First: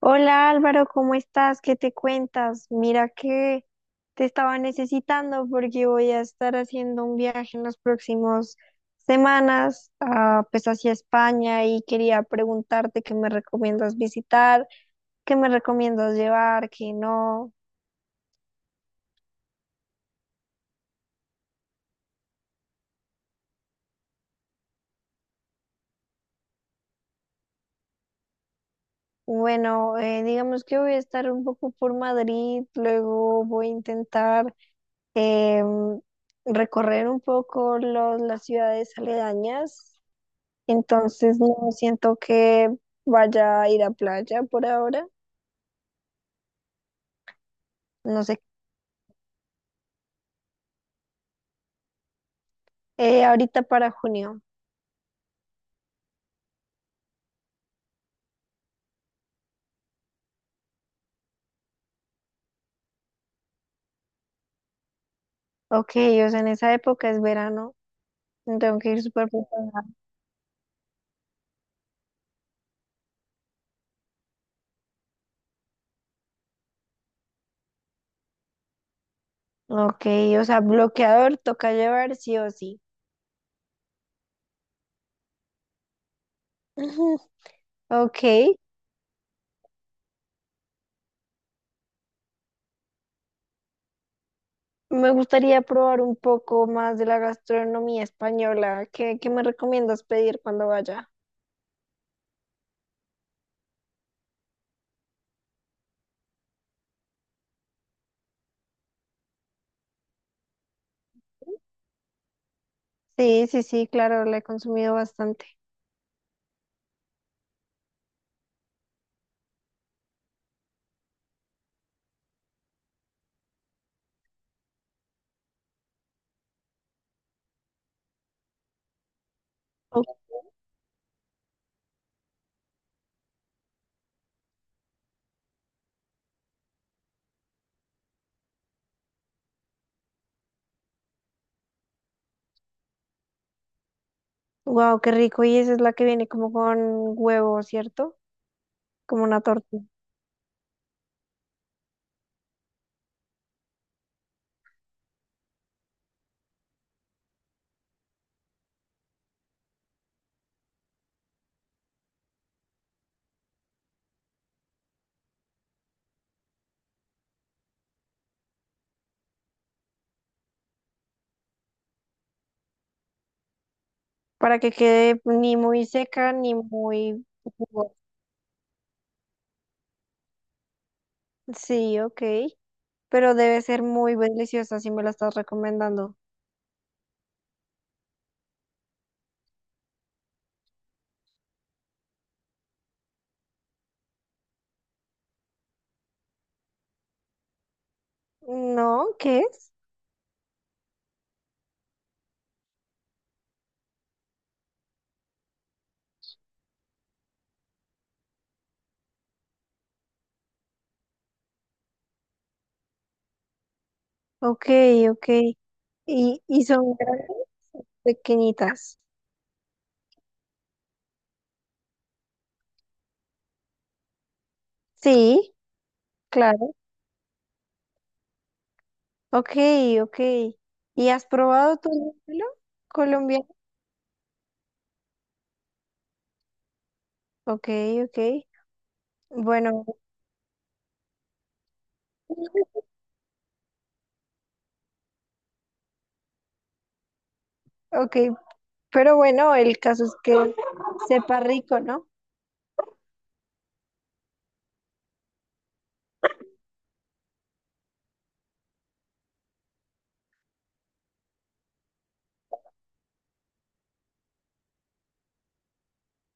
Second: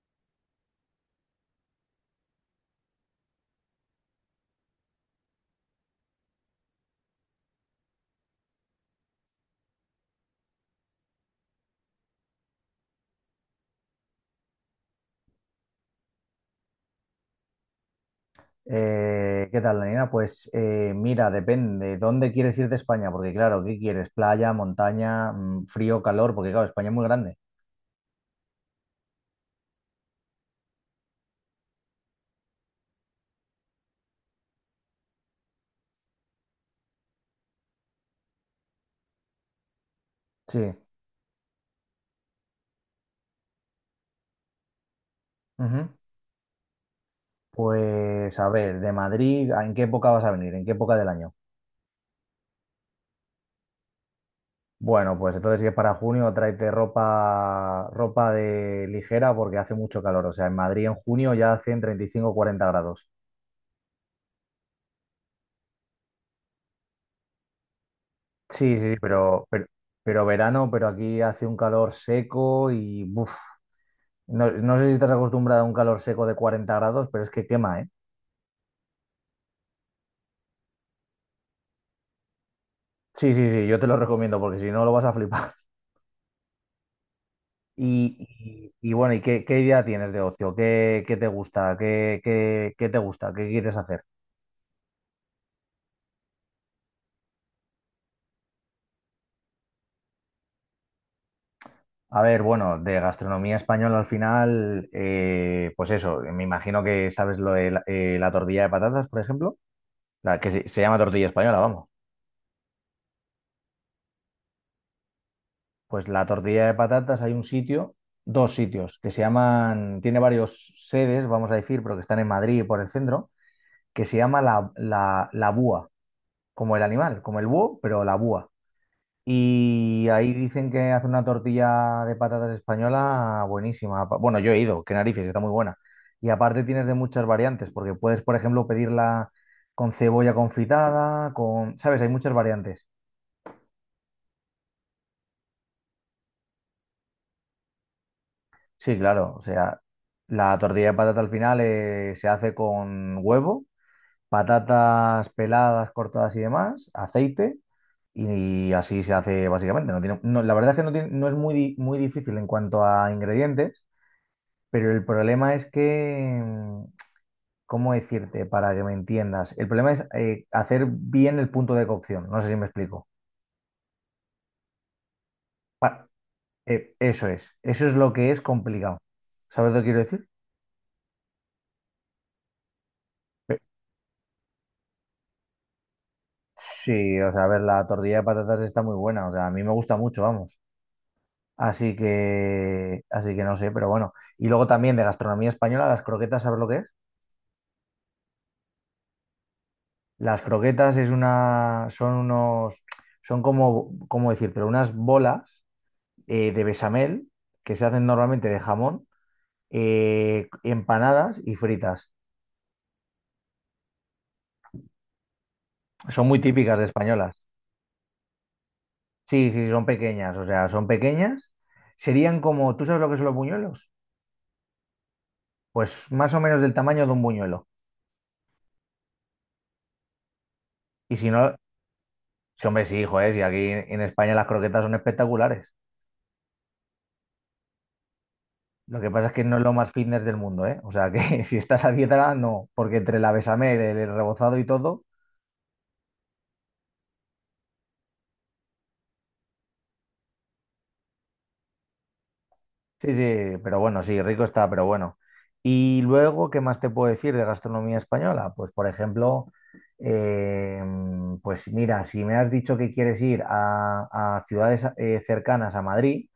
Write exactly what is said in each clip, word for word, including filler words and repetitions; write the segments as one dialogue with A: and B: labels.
A: Hola Álvaro, ¿cómo estás? ¿Qué te cuentas? Mira que te estaba necesitando porque voy a estar haciendo un viaje en las próximas semanas, ah, pues hacia España y quería preguntarte qué me recomiendas visitar, qué me recomiendas llevar, qué no.
B: Eh, ¿qué tal, Daniela? Pues eh, mira, depende. ¿Dónde quieres ir de España? Porque claro, ¿qué quieres? ¿Playa, montaña, mm, frío, calor? Porque claro, España es muy grande.
A: Bueno, eh, digamos que voy a estar un poco por Madrid, luego voy a intentar em, recorrer un poco los- las ciudades aledañas.
B: Sí.
A: Entonces no siento que vaya a ir a playa por ahora.
B: Ujú.
A: No
B: Pues
A: sé.
B: a ver, de Madrid, ¿en qué época vas a venir? ¿En qué época del año?
A: Eh, ahorita para junio.
B: Bueno, pues entonces si es para junio, tráete ropa, ropa de ligera porque hace mucho calor. O sea, en Madrid en junio ya hacen treinta y cinco o cuarenta grados.
A: Ok, o sea, en esa época es verano.
B: Sí,
A: Tengo que
B: sí, sí,
A: ir súper
B: pero, pero,
A: preparada.
B: pero verano, pero aquí hace un calor seco y buf. No, no sé si estás acostumbrado a un calor seco de cuarenta grados, pero es que quema, ¿eh?
A: Ok, o sea, bloqueador toca llevar sí o sí.
B: Sí, sí, sí, yo te lo recomiendo porque si no lo vas a flipar.
A: Ujú. Ok,
B: Y, y- y bueno, ¿y qué, qué idea tienes de ocio? ¿Qué, qué te gusta? ¿Qué, qué- qué te gusta? ¿Qué quieres hacer?
A: me gustaría probar un poco más de la gastronomía española. ¿Qué, qué me recomiendas pedir cuando vaya?
B: A ver, bueno, de gastronomía española al final, eh, pues eso, me imagino que sabes lo de la, eh, la tortilla de patatas, por ejemplo, la que se, se llama tortilla española, vamos.
A: Sí, sí, sí, claro, la he consumido bastante.
B: Pues la tortilla de patatas hay un sitio, dos sitios, que se llaman, tiene varios sedes, vamos a decir, pero que están en Madrid y por el centro, que se llama la, la, la búa, como el animal, como el búho, pero la búa. Y ahí dicen que hace una tortilla de patatas española buenísima. Pa- Bueno, yo he ido, qué narices, está muy buena. Y aparte tienes de muchas variantes, porque puedes, por ejemplo, pedirla con cebolla confitada, con, ¿sabes? Hay muchas variantes.
A: Wow, qué rico. ¿Y esa es la que viene como con huevo, cierto?
B: Sí,
A: Como
B: claro.
A: una
B: O
A: torta.
B: sea, la tortilla de patata al final eh, se hace con huevo, patatas peladas, cortadas y demás, aceite, y así se hace básicamente. No tiene, no, la verdad es que no, tiene- no es muy, di- muy difícil en cuanto a ingredientes, pero el problema es que, mm, ¿cómo decirte para que me entiendas? El problema es eh, hacer bien el punto de cocción. No sé si me explico.
A: Para que quede ni muy
B: Pa-
A: seca ni
B: eh,
A: muy
B: Eso es. Eso es
A: jugosa.
B: lo que es complicado. ¿Sabes lo que quiero decir?
A: Sí, ok. Pero debe ser muy deliciosa si me la estás recomendando.
B: Sí, o sea, a ver, la tortilla de patatas está muy buena, o sea, a mí me gusta mucho, vamos. Así que, así que no sé, pero bueno. Y luego también de gastronomía española, las croquetas, ¿sabes lo que es?
A: No, ¿qué es?
B: Las croquetas es una, son unos, son como, ¿cómo decir? Pero unas bolas eh, de bechamel que se hacen normalmente de jamón, eh, empanadas y fritas.
A: Ok, ok.
B: Son muy
A: ¿Y, y
B: típicas de
A: son grandes?
B: españolas.
A: Pequeñitas.
B: Sí, sí, sí, son pequeñas, o sea, son pequeñas. Serían como, ¿tú sabes lo que son los buñuelos?
A: Sí,
B: Pues más o menos
A: claro.
B: del tamaño de un buñuelo.
A: Ok, ok. ¿Y
B: Y
A: has
B: si no,
A: probado tu lúpulo
B: sí, hombre, sí, joder, si
A: colombiano?
B: aquí en España las croquetas son espectaculares.
A: Ok, ok.
B: Lo que pasa es que no es lo
A: Bueno,
B: más fitness del mundo, ¿eh? O sea, que si estás a dieta, no, porque entre la bechamel, el rebozado y todo,
A: ok. Pero bueno, el caso es que sepa rico, ¿no?
B: sí, sí, pero bueno, sí, rico está, pero bueno. Y luego, ¿qué más te puedo decir de gastronomía española? Pues, por ejemplo, eh, pues mira, si me has dicho que quieres ir a, a ciudades eh, cercanas a Madrid.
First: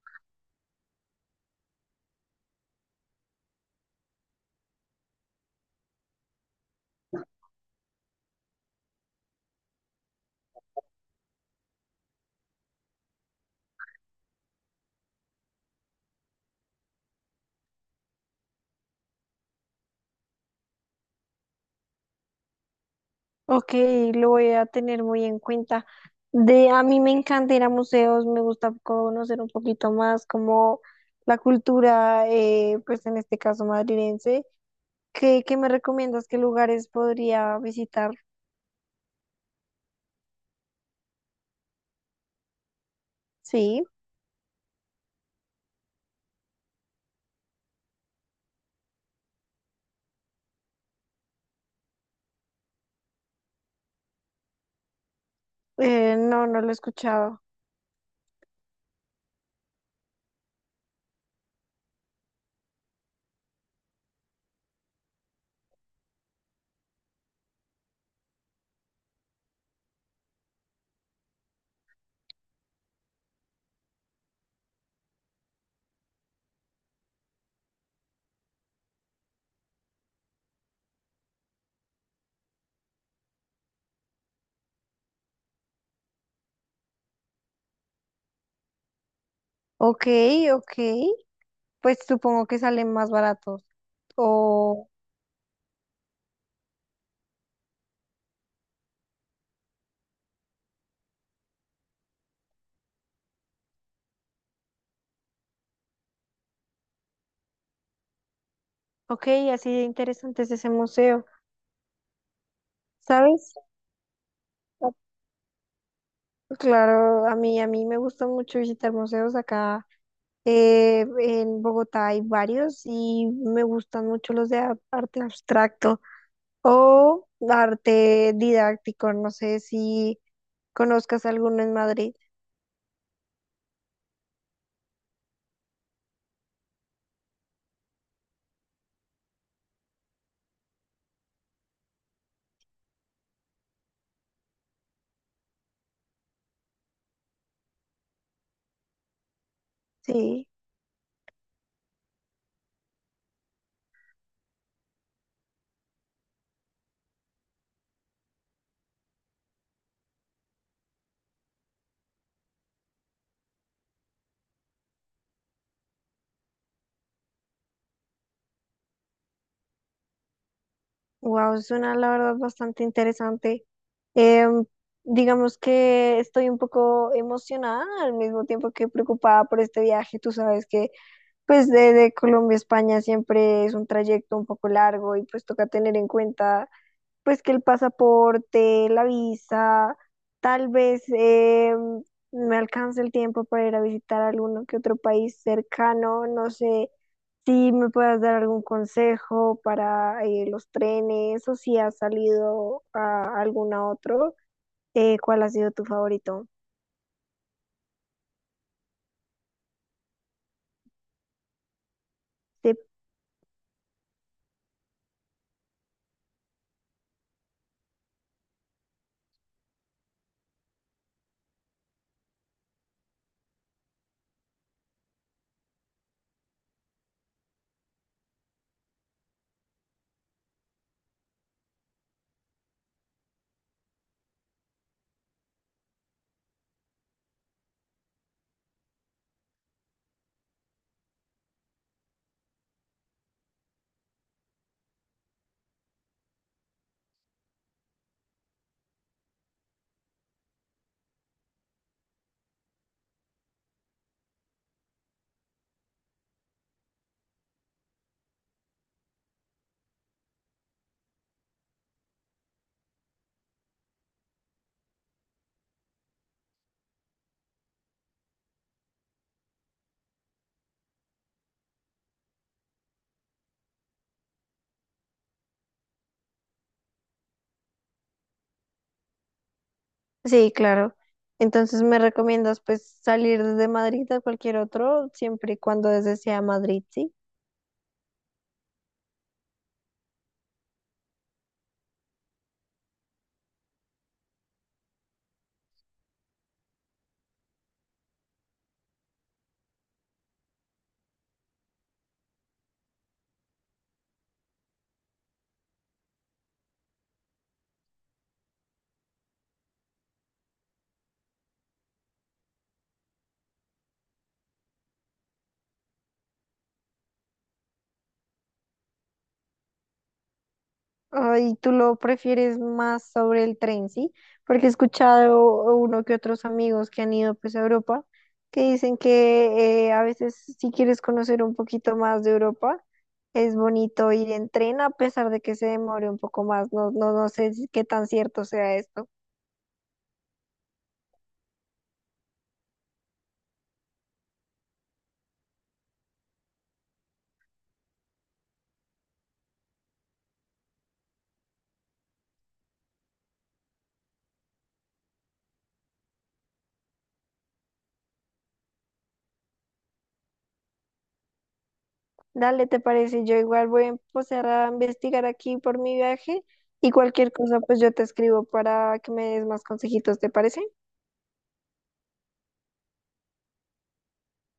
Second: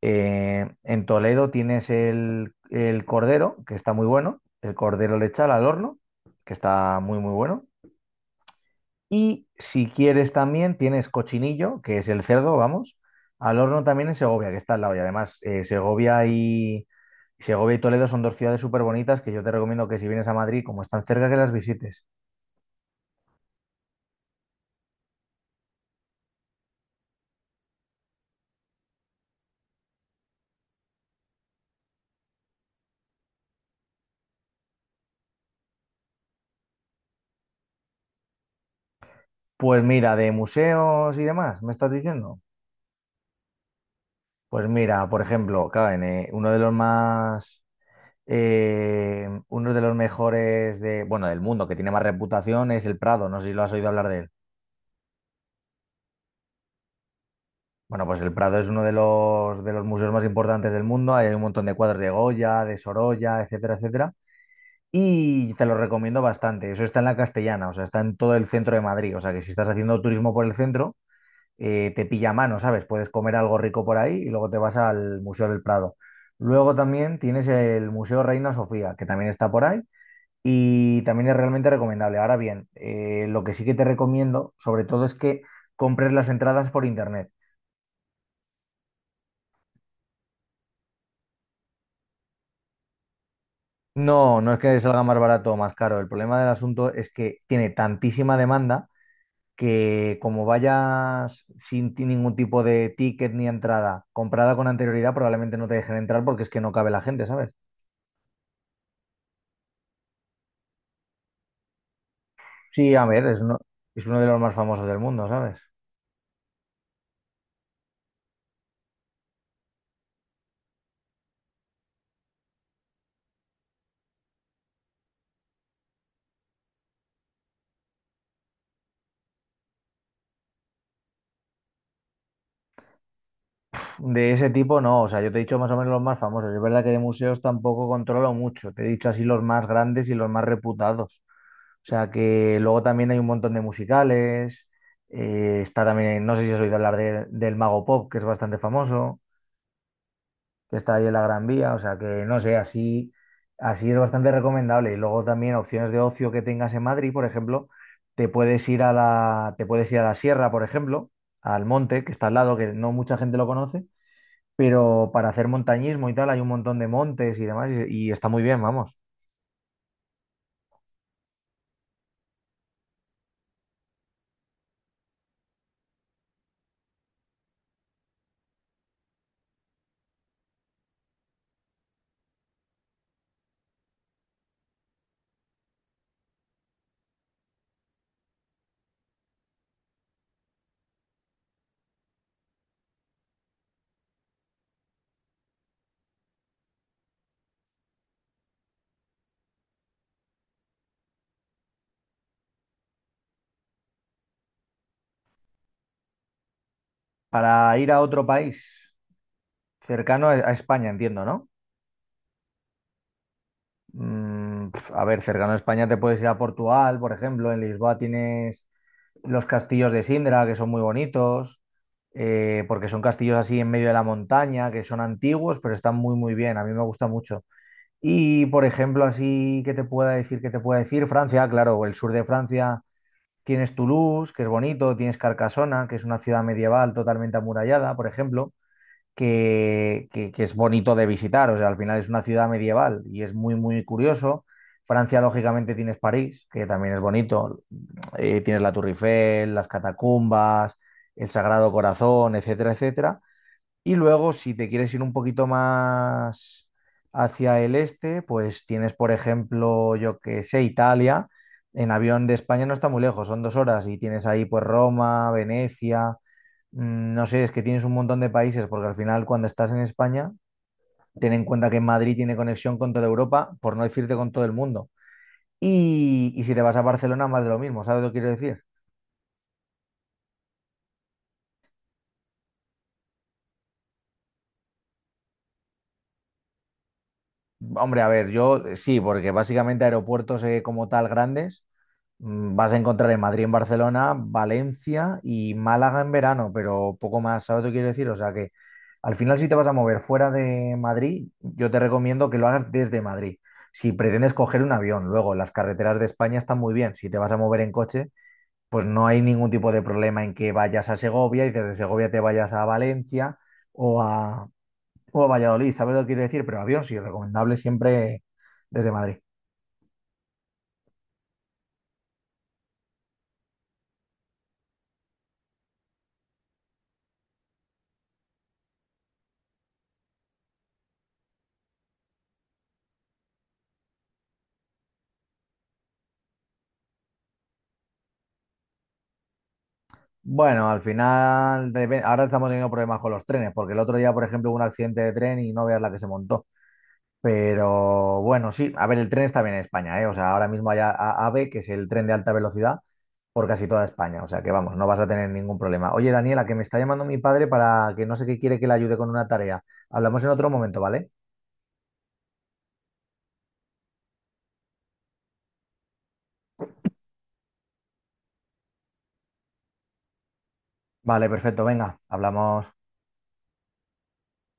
B: Eh, en Toledo tienes el, el cordero, que está muy bueno, el cordero lechal al horno, que está muy, muy bueno. Y si quieres también tienes cochinillo, que es el cerdo, vamos, al horno también en Segovia, que está al lado. Y además, eh, Segovia y, Segovia y Toledo son dos ciudades súper bonitas que yo te recomiendo que si vienes a Madrid, como están cerca, que las visites.
A: Ok, lo voy a tener muy en cuenta. De, a mí me encanta ir a museos, me gusta conocer un poquito más como la cultura, eh, pues en este caso madrilense. ¿Qué, qué me recomiendas? ¿Qué lugares podría visitar?
B: Pues mira, de museos y demás, ¿me estás diciendo?
A: Sí,
B: Pues mira, por ejemplo, claro, en, eh, uno de los más Eh, uno de los mejores de, bueno, del mundo que tiene más reputación es el Prado. No sé si lo has oído hablar de él.
A: eh, no, no lo he escuchado.
B: Bueno, pues el Prado es uno de los, de los museos más importantes del mundo. Ahí hay un montón de cuadros de Goya, de Sorolla, etcétera, etcétera. Y te lo recomiendo bastante. Eso está en la Castellana, o sea, está en todo el centro de Madrid. O sea, que si estás haciendo turismo por el centro, eh, te pilla a mano, ¿sabes? Puedes comer algo rico por ahí y luego te vas al Museo del Prado. Luego también tienes el Museo Reina Sofía, que también está por ahí y también es realmente recomendable. Ahora bien, eh, lo que sí que te recomiendo, sobre todo, es que compres las entradas por internet.
A: Ok, ok, pues supongo que salen más baratos.
B: No, no es que
A: O,
B: salga más barato o más caro. El problema del asunto es que tiene tantísima demanda que como vayas sin ti- ningún tipo de ticket ni entrada comprada con anterioridad, probablemente no te dejen entrar porque es que no cabe la gente, ¿sabes?
A: ok, así de interesante es ese museo,
B: Sí, a ver, es
A: ¿sabes?
B: uno, es uno de los más famosos del mundo, ¿sabes?
A: Claro, a mí, a mí me gusta mucho visitar museos acá. Eh, en Bogotá hay varios y me gustan mucho los de a- arte abstracto o arte didáctico. No sé si conozcas alguno en Madrid.
B: De ese tipo no, o sea, yo te he dicho más o menos los más famosos. Es verdad que de museos tampoco controlo mucho, te he dicho así los más grandes y los más reputados. O sea, que luego también hay un montón de musicales, eh, está también, no sé si has oído hablar de- del Mago Pop, que es bastante famoso,
A: Sí,
B: que está ahí en la Gran Vía, o sea, que no sé, así, así es bastante recomendable. Y luego también opciones de ocio que tengas en Madrid, por ejemplo, te puedes ir a la, te puedes ir a la sierra, por ejemplo, al monte, que está al lado, que no mucha gente lo conoce pero para hacer montañismo y tal hay un montón de montes y demás y, y está muy bien, vamos.
A: wow, suena la verdad bastante interesante. Em, digamos que estoy un poco emocionada al mismo tiempo que preocupada por este viaje. Tú sabes que pues de, de Colombia a España siempre es un trayecto un poco largo y pues toca tener en cuenta pues que el pasaporte, la visa, tal vez eh, me alcance el tiempo para ir a visitar alguno que otro país cercano, no sé si me puedas dar algún consejo para eh, los trenes o si has salido a algún otro, eh, ¿cuál ha sido tu favorito?
B: Para ir a otro país cercano a, a España, entiendo, ¿no?
A: Sí,
B: Mm, pf, a ver, cercano a España te puedes ir a Portugal, por ejemplo, en Lisboa tienes los castillos de Sindra, que son muy bonitos, eh, porque son castillos así en medio de la montaña, que son antiguos, pero están muy, muy bien, a mí me gusta mucho. Y, por ejemplo, así que te pueda decir, que te pueda decir, Francia, claro, el sur de Francia. Tienes Toulouse, que es bonito, tienes Carcasona, que es una ciudad medieval totalmente amurallada, por ejemplo, que, que- que es bonito de visitar, o sea, al final es una ciudad medieval y es muy, muy curioso. Francia, lógicamente, tienes París, que también es bonito, eh, tienes la Tour Eiffel, las catacumbas, el Sagrado Corazón, etcétera, etcétera. Y luego, si te quieres ir un poquito más hacia el este, pues tienes, por ejemplo, yo que sé, Italia. En avión de España no está muy lejos, son dos horas y tienes ahí pues Roma, Venecia, mm, no sé, es que tienes un montón de países porque al final cuando estás en España, ten en cuenta que Madrid tiene conexión con toda Europa, por no decirte con todo el mundo. Y, y si te vas a Barcelona, más de lo mismo, ¿sabes lo que quiero decir?
A: sí, claro. Entonces me recomiendas pues salir desde Madrid a cualquier otro, siempre y cuando desde sea Madrid, ¿sí?
B: Hombre, a ver, yo eh, sí, porque básicamente aeropuertos eh, como tal grandes mm, vas a encontrar en Madrid, en Barcelona, Valencia y Málaga en verano, pero poco más, ¿sabes lo que quiero decir? O sea que al final si te vas a mover fuera de Madrid, yo te recomiendo que lo hagas desde Madrid. Si pretendes coger un avión, luego las carreteras de España están muy bien. Si te vas a mover en coche, pues no hay ningún tipo de problema en que vayas a Segovia y desde Segovia te vayas a Valencia o a, o Valladolid, ¿sabes lo que quiero decir? Pero avión sí, recomendable siempre desde Madrid.
A: Ay, tú lo prefieres más sobre el tren, ¿sí? Porque he escuchado uno que otros amigos que han ido pues a Europa que dicen que eh, a veces si quieres conocer un poquito más de Europa, es bonito ir en tren a pesar de que se demore un poco más. No, no, no sé si- qué tan cierto sea esto.
B: Bueno, al final, debe- ahora estamos teniendo problemas con los trenes, porque el otro día, por ejemplo, hubo un accidente de tren y no veas la que se montó. Pero bueno, sí, a ver, el tren está bien en España, ¿eh? O sea, ahora mismo hay a- a- AVE, que es el tren de alta velocidad, por casi toda España. O sea, que vamos, no vas a tener ningún problema. Oye, Daniela, que me está llamando mi padre para que no sé qué quiere que le ayude con una tarea. Hablamos en otro momento, ¿vale?
A: Dale, ¿te parece? Yo igual voy a empezar a investigar aquí por mi viaje y cualquier cosa pues yo te escribo para que me des más consejitos, ¿te parece?
B: Vale, perfecto, venga, hablamos.